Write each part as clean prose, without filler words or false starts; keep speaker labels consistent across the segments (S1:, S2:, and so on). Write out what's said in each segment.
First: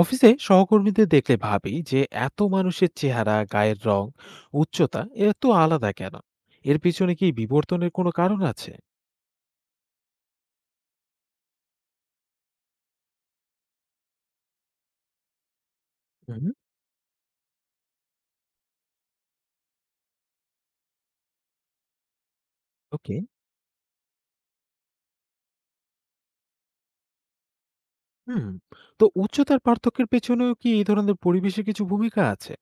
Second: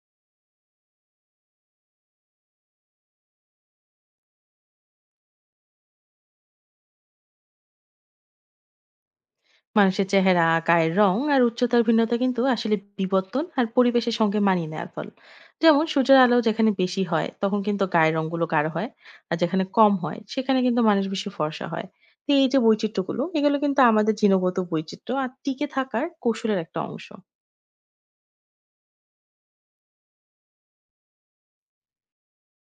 S1: অফিসে সহকর্মীদের দেখলে ভাবি যে এত মানুষের চেহারা, গায়ের রং, উচ্চতা এত আলাদা কেন? এর পিছনে কি বিবর্তনের কোনো কারণ আছে?
S2: মানুষের চেহারা, গায়ের রং আর উচ্চতার ভিন্নতা কিন্তু আসলে বিবর্তন আর পরিবেশের সঙ্গে মানিয়ে নেওয়ার ফল। যেমন সূর্যের আলো
S1: হুম।
S2: যেখানে বেশি হয় তখন কিন্তু গায়ের রংগুলো গাঢ় হয়, আর যেখানে কম হয় সেখানে কিন্তু মানুষ বেশি ফর্সা হয়। তো এই যে
S1: ওকে।
S2: বৈচিত্র্যগুলো এগুলো কিন্তু আমাদের জিনগত বৈচিত্র্য আর টিকে থাকার কৌশলের একটা অংশ।
S1: হুম। তো উচ্চতার পার্থক্যের পেছনেও কি এই ধরনের পরিবেশে কিছু ভূমিকা আছে?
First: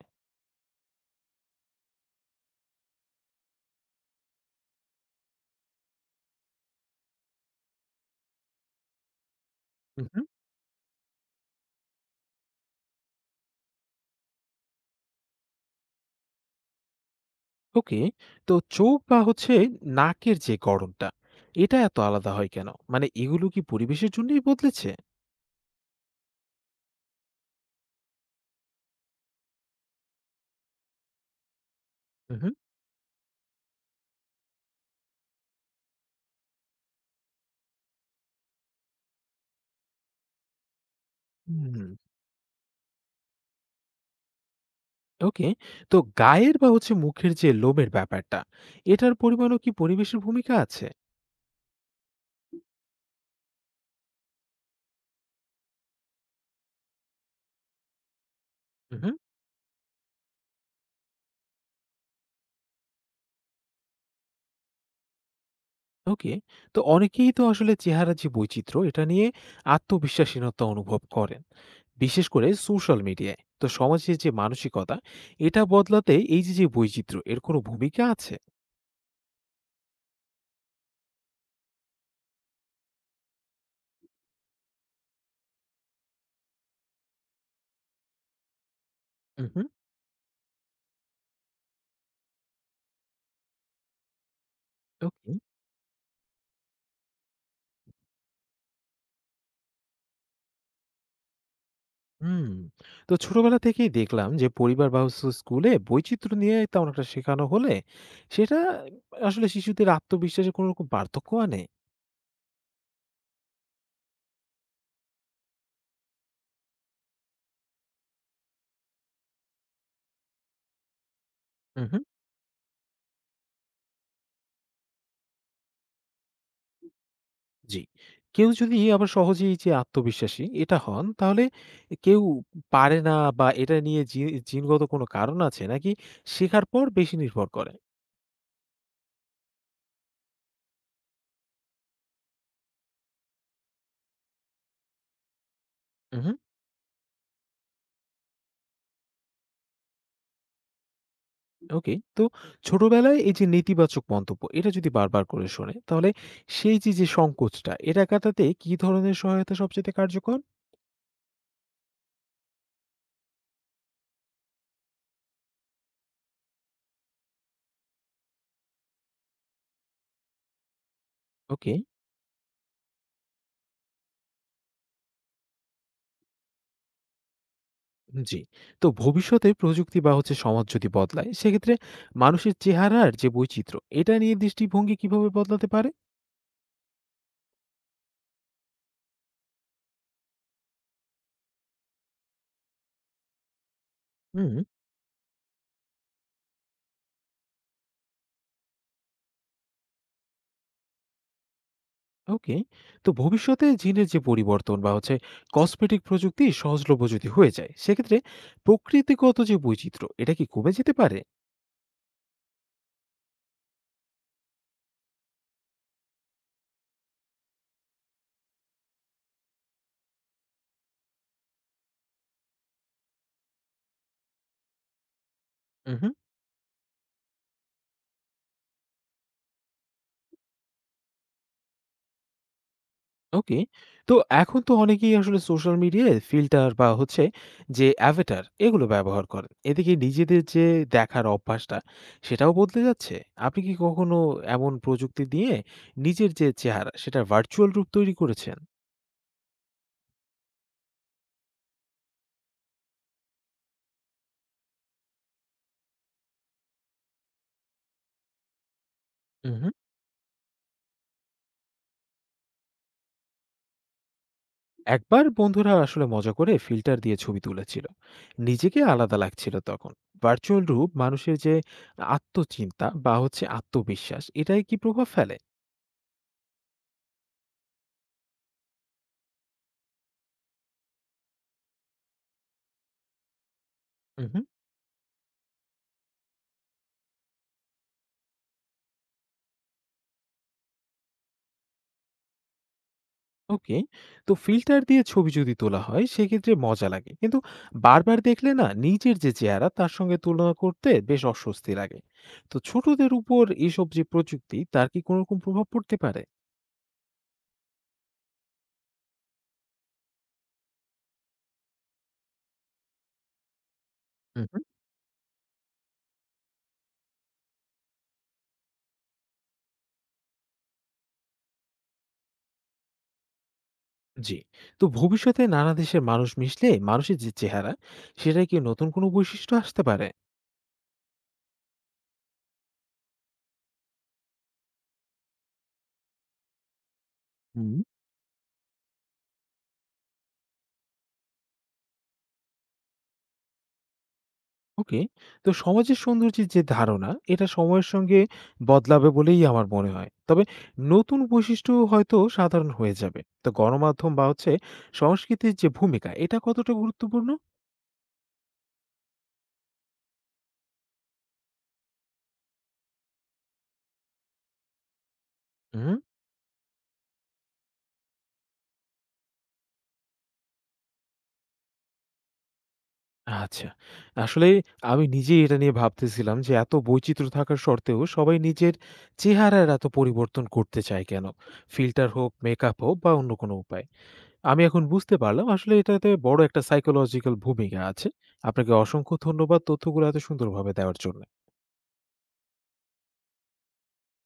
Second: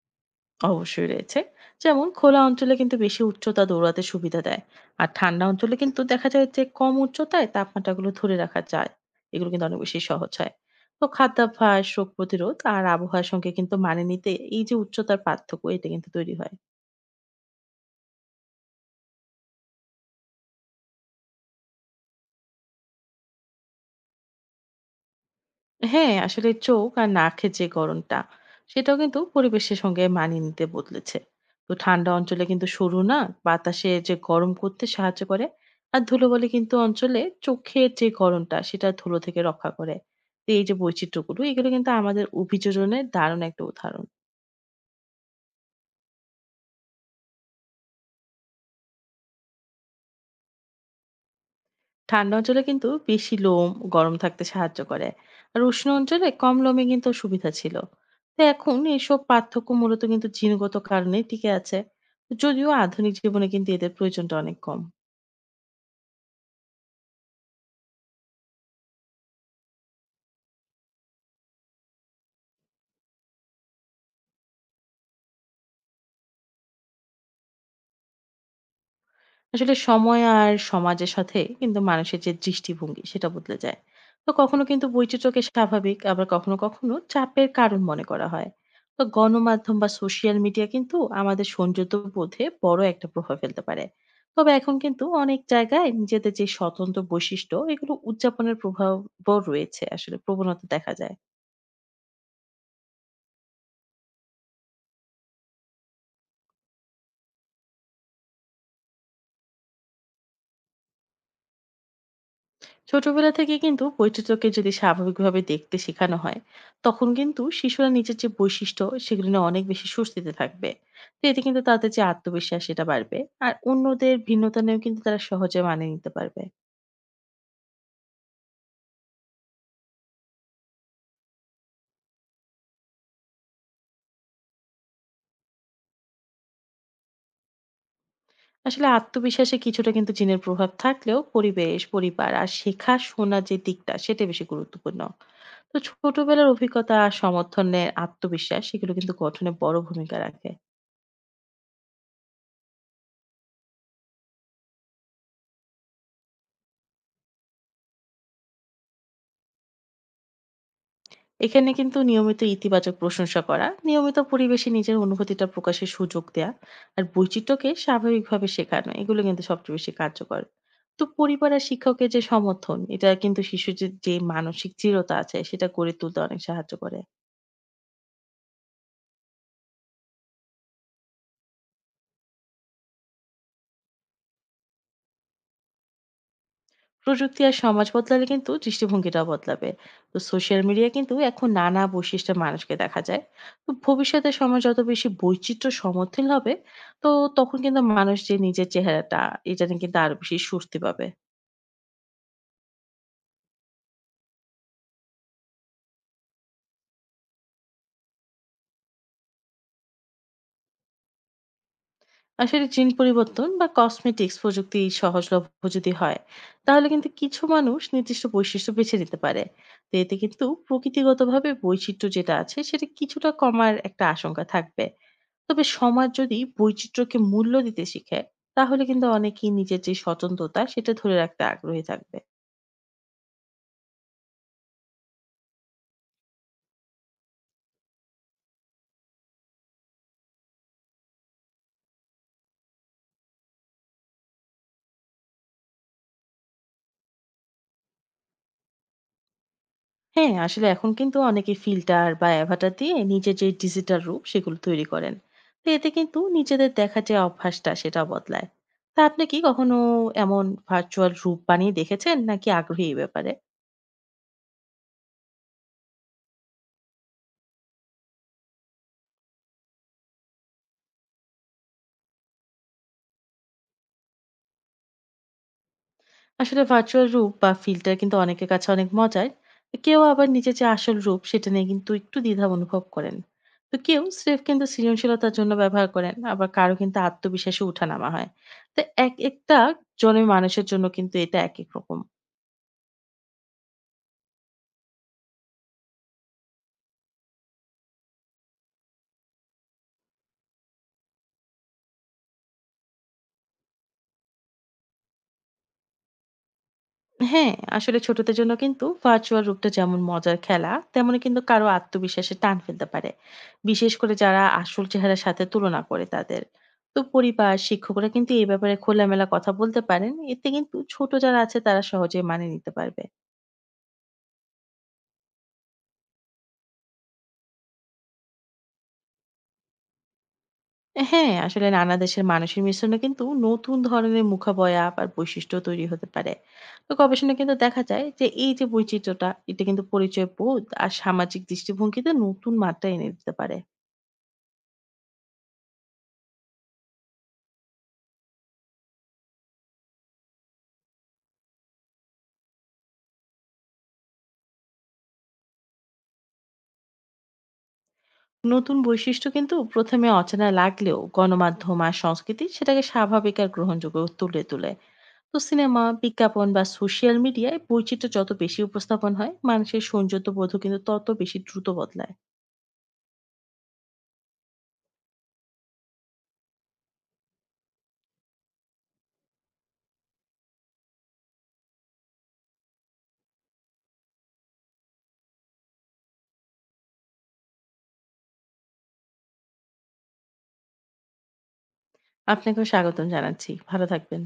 S2: অবশ্যই রয়েছে, যেমন খোলা অঞ্চলে কিন্তু বেশি উচ্চতা দৌড়াতে সুবিধা দেয়, আর ঠান্ডা অঞ্চলে কিন্তু দেখা যায় যে কম উচ্চতায় তাপমাত্রাগুলো ধরে রাখা যায়, এগুলো কিন্তু অনেক বেশি
S1: হুম।
S2: সহজ হয়। তো খাদ্যাভ্যাস, রোগ প্রতিরোধ আর আবহাওয়ার সঙ্গে কিন্তু মানিয়ে নিতে এই যে উচ্চতার পার্থক্য, এটা কিন্তু তৈরি হয়।
S1: ওকে। তো চোখ বা হচ্ছে নাকের যে গড়নটা, এটা এত আলাদা হয় কেন? মানে এগুলো কি পরিবেশের জন্যই বদলেছে?
S2: হ্যাঁ, আসলে চোখ আর নাকের যে গরমটা, সেটাও কিন্তু পরিবেশের সঙ্গে মানিয়ে নিতে বদলেছে। তো ঠান্ডা অঞ্চলে
S1: হুম।
S2: কিন্তু সরু না বাতাসে যে গরম করতে সাহায্য করে। আর ধুলোবালি কিন্তু অঞ্চলে চোখের যে গরমটা, সেটা ধুলো থেকে রক্ষা করে। তো এই যে বৈচিত্র্যগুলো, এগুলো
S1: হুম।
S2: কিন্তু আমাদের অভিযোজনের দারুণ একটা উদাহরণ।
S1: ওকে। তো গায়ের বা হচ্ছে মুখের যে লোমের ব্যাপারটা, এটার পরিমাণও কি পরিবেশের ভূমিকা আছে?
S2: ঠান্ডা অঞ্চলে কিন্তু বেশি লোম গরম থাকতে সাহায্য করে, আর উষ্ণ অঞ্চলে কম লোমে কিন্তু সুবিধা ছিল। তো এখন
S1: উহু।
S2: এসব পার্থক্য মূলত কিন্তু জিনগত কারণে টিকে আছে, যদিও আধুনিক জীবনে কিন্তু এদের প্রয়োজনটা অনেক কম।
S1: ওকে। তো অনেকেই তো আসলে চেহারার যে বৈচিত্র্য এটা নিয়ে আত্মবিশ্বাসহীনতা অনুভব করেন, বিশেষ করে সোশ্যাল মিডিয়ায়। তো সমাজের যে মানসিকতা, এটা বদলাতে এই যে, যে বৈচিত্র্য এর কোনো ভূমিকা আছে?
S2: আসলে সময় আর সমাজের সাথে কিন্তু মানুষের যে দৃষ্টিভঙ্গি সেটা বদলে যায়। তো কখনো কিন্তু বৈচিত্র্যকে স্বাভাবিক, আবার কখনো কখনো চাপের কারণ মনে করা হয়। তো
S1: উহু।
S2: গণমাধ্যম বা সোশ্যাল মিডিয়া কিন্তু আমাদের সৌন্দর্য বোধে বড় একটা প্রভাব ফেলতে পারে। তবে এখন কিন্তু
S1: ওকে।
S2: অনেক জায়গায় নিজেদের যে স্বতন্ত্র বৈশিষ্ট্য এগুলো উদযাপনের প্রভাব রয়েছে, আসলে প্রবণতা দেখা যায়।
S1: হুম। তো ছোটবেলা থেকেই দেখলাম যে পরিবার বা হচ্ছে স্কুলে বৈচিত্র্য নিয়ে তেমন একটা শেখানো হলে সেটা আসলে শিশুদের আত্মবিশ্বাসে কোনরকম পার্থক্য আনে?
S2: ছোটবেলা থেকে কিন্তু বৈচিত্র্যকে যদি স্বাভাবিকভাবে দেখতে শেখানো হয়, তখন কিন্তু শিশুরা নিজের যে বৈশিষ্ট্য সেগুলো নিয়ে অনেক বেশি স্বস্তিতে থাকবে। তো এতে কিন্তু তাদের যে আত্মবিশ্বাস সেটা বাড়বে, আর অন্যদের ভিন্নতা নিয়েও কিন্তু তারা সহজে মানিয়ে নিতে পারবে।
S1: জি। কেউ যদি আবার সহজেই যে আত্মবিশ্বাসী এটা হন, তাহলে কেউ পারে না বা এটা নিয়ে জি জিনগত কোনো কারণ আছে নাকি শেখার পর বেশি নির্ভর করে?
S2: আসলে আত্মবিশ্বাসে কিছুটা কিন্তু জিনের প্রভাব থাকলেও পরিবেশ, পরিবার আর শেখা শোনা যে দিকটা সেটা বেশি গুরুত্বপূর্ণ। তো
S1: উহু।
S2: ছোটবেলার অভিজ্ঞতা আর সমর্থনের আত্মবিশ্বাস সেগুলো কিন্তু গঠনে বড় ভূমিকা রাখে।
S1: ওকে। তো ছোটবেলায় এই যে নেতিবাচক মন্তব্য, এটা যদি বারবার করে শোনে, তাহলে সেই যে, যে সংকোচটা, এটা কাটাতে কি ধরনের সহায়তা সবচাইতে কার্যকর?
S2: এখানে কিন্তু নিয়মিত ইতিবাচক প্রশংসা করা, নিয়মিত পরিবেশে নিজের অনুভূতিটা প্রকাশের সুযোগ দেয়া আর বৈচিত্র্যকে স্বাভাবিকভাবে শেখানো, এগুলো কিন্তু সবচেয়ে বেশি কার্যকর। তো পরিবার আর
S1: ওকে।
S2: শিক্ষকের যে সমর্থন এটা কিন্তু শিশুর যে যে মানসিক দৃঢ়তা আছে সেটা গড়ে তুলতে অনেক সাহায্য করে।
S1: জি। তো ভবিষ্যতে প্রযুক্তি বা হচ্ছে সমাজ যদি বদলায়, সেক্ষেত্রে মানুষের চেহারার যে বৈচিত্র্য, এটা নিয়ে দৃষ্টিভঙ্গি কিভাবে বদলাতে পারে?
S2: প্রযুক্তি আর সমাজ বদলালে কিন্তু দৃষ্টিভঙ্গিটাও বদলাবে। তো সোশ্যাল মিডিয়া কিন্তু এখন নানা বৈশিষ্ট্যের মানুষকে দেখা যায়। তো ভবিষ্যতে
S1: হুম।
S2: সমাজ যত বেশি বৈচিত্র্য সমর্থন হবে, তো তখন কিন্তু মানুষ যে নিজের চেহারাটা এটা নিয়ে কিন্তু আরো বেশি স্বস্তি পাবে।
S1: ওকে। তো ভবিষ্যতে জিনের যে পরিবর্তন বা হচ্ছে কসমেটিক প্রযুক্তি সহজলভ্য যদি হয়ে যায়, সেক্ষেত্রে প্রকৃতিগত যে বৈচিত্র্য, এটা কি কমে যেতে পারে?
S2: আসলে জিন পরিবর্তন বা কসমেটিক্স প্রযুক্তি সহজলভ্য যদি হয়, তাহলে কিন্তু কিছু মানুষ নির্দিষ্ট বৈশিষ্ট্য বেছে নিতে পারে। তো এতে কিন্তু প্রকৃতিগতভাবে বৈচিত্র্য যেটা আছে সেটা কিছুটা কমার একটা আশঙ্কা থাকবে। তবে সমাজ
S1: উহুম।
S2: যদি বৈচিত্র্যকে মূল্য দিতে শিখে, তাহলে কিন্তু অনেকেই নিজের যে সচেতনতা সেটা ধরে রাখতে আগ্রহী থাকবে।
S1: ওকে। তো এখন তো অনেকেই আসলে সোশ্যাল মিডিয়ায় ফিল্টার বা হচ্ছে যে অ্যাভাটার এগুলো ব্যবহার করেন। এতে কি নিজেদের যে দেখার অভ্যাসটা, সেটাও বদলে যাচ্ছে? আপনি কি কখনো এমন প্রযুক্তি দিয়ে নিজের যে চেহারা, সেটার ভার্চুয়াল রূপ তৈরি করেছেন?
S2: হ্যাঁ, আসলে এখন কিন্তু অনেকে ফিল্টার বা অ্যাভাটার দিয়ে নিজের যে ডিজিটাল রূপ সেগুলো তৈরি করেন। তো এতে কিন্তু নিজেদের দেখা যে অভ্যাসটা সেটা বদলায়। তা আপনি কি কখনো এমন ভার্চুয়াল রূপ বানিয়ে দেখেছেন, নাকি আগ্রহী এই ব্যাপারে?
S1: একবার বন্ধুরা আসলে মজা করে ফিল্টার দিয়ে ছবি তুলেছিল, নিজেকে আলাদা লাগছিল তখন। ভার্চুয়াল রূপ মানুষের যে আত্মচিন্তা বা হচ্ছে আত্মবিশ্বাস এটাই কি প্রভাব ফেলে?
S2: আসলে ভার্চুয়াল রূপ বা ফিল্টার কিন্তু অনেকের কাছে অনেক মজার। কেউ আবার নিজের যে আসল রূপ সেটা নিয়ে কিন্তু একটু দ্বিধা অনুভব করেন। তো কেউ স্রেফ
S1: হুম।
S2: কিন্তু সৃজনশীলতার জন্য ব্যবহার করেন, আবার কারো কিন্তু আত্মবিশ্বাসে উঠানামা হয়। তো এক একটা জনের মানুষের জন্য কিন্তু এটা এক এক রকম।
S1: ওকে। তো ফিল্টার দিয়ে ছবি যদি তোলা হয় সেক্ষেত্রে মজা লাগে, কিন্তু বারবার দেখলে না নিজের যে চেহারা তার সঙ্গে তুলনা করতে বেশ অস্বস্তি লাগে। তো ছোটদের উপর এসব যে প্রযুক্তি তার কি কোনো রকম প্রভাব পড়তে পারে?
S2: হ্যাঁ, আসলে ছোটদের জন্য কিন্তু ভার্চুয়াল রূপটা যেমন মজার খেলা, তেমনি কিন্তু কারো আত্মবিশ্বাসে টান ফেলতে পারে। বিশেষ করে যারা আসল চেহারার সাথে তুলনা করে তাদের। তো পরিবার, শিক্ষকরা কিন্তু এই ব্যাপারে খোলামেলা কথা বলতে পারেন। এতে কিন্তু ছোট যারা আছে তারা সহজে মানিয়ে নিতে পারবে।
S1: জি। তো ভবিষ্যতে নানা দেশের মানুষ মিশলে মানুষের যে চেহারা সেটায় কি নতুন কোনো বৈশিষ্ট্য আসতে পারে?
S2: হ্যাঁ, আসলে নানা দেশের মানুষের মিশ্রণে কিন্তু নতুন ধরনের মুখাবয়া আর বৈশিষ্ট্য তৈরি হতে পারে। তো গবেষণায় কিন্তু
S1: হুম।
S2: দেখা যায় যে এই যে বৈচিত্র্যটা, এটা কিন্তু পরিচয় বোধ আর সামাজিক দৃষ্টিভঙ্গিতে নতুন মাত্রা এনে দিতে পারে।
S1: ওকে। তো সমাজের সৌন্দর্যের যে ধারণা এটা সময়ের সঙ্গে বদলাবে বলেই আমার মনে হয়। তবে নতুন বৈশিষ্ট্য হয়তো সাধারণ হয়ে যাবে। তো গণমাধ্যম বা হচ্ছে সংস্কৃতির যে ভূমিকা এটা কতটা গুরুত্বপূর্ণ?
S2: নতুন বৈশিষ্ট্য কিন্তু প্রথমে অচেনা লাগলেও গণমাধ্যম আর সংস্কৃতি সেটাকে স্বাভাবিক আর গ্রহণযোগ্য তুলে তুলে। তো সিনেমা,
S1: হুম।
S2: বিজ্ঞাপন বা সোশ্যাল মিডিয়ায় বৈচিত্র্য যত বেশি উপস্থাপন হয় মানুষের সৌন্দর্য বোধ কিন্তু তত বেশি দ্রুত বদলায়।
S1: আচ্ছা। আসলে আমি নিজেই এটা নিয়ে ভাবতেছিলাম যে এত বৈচিত্র্য থাকা সত্ত্বেও সবাই নিজের চেহারার এত পরিবর্তন করতে চায় কেন? ফিল্টার হোক, মেকআপ হোক বা অন্য কোনো উপায়। আমি এখন বুঝতে পারলাম আসলে এটাতে বড় একটা সাইকোলজিক্যাল ভূমিকা আছে। আপনাকে অসংখ্য ধন্যবাদ তথ্যগুলো এত সুন্দরভাবে দেওয়ার জন্য।
S2: আপনাকেও স্বাগতম জানাচ্ছি, ভালো থাকবেন।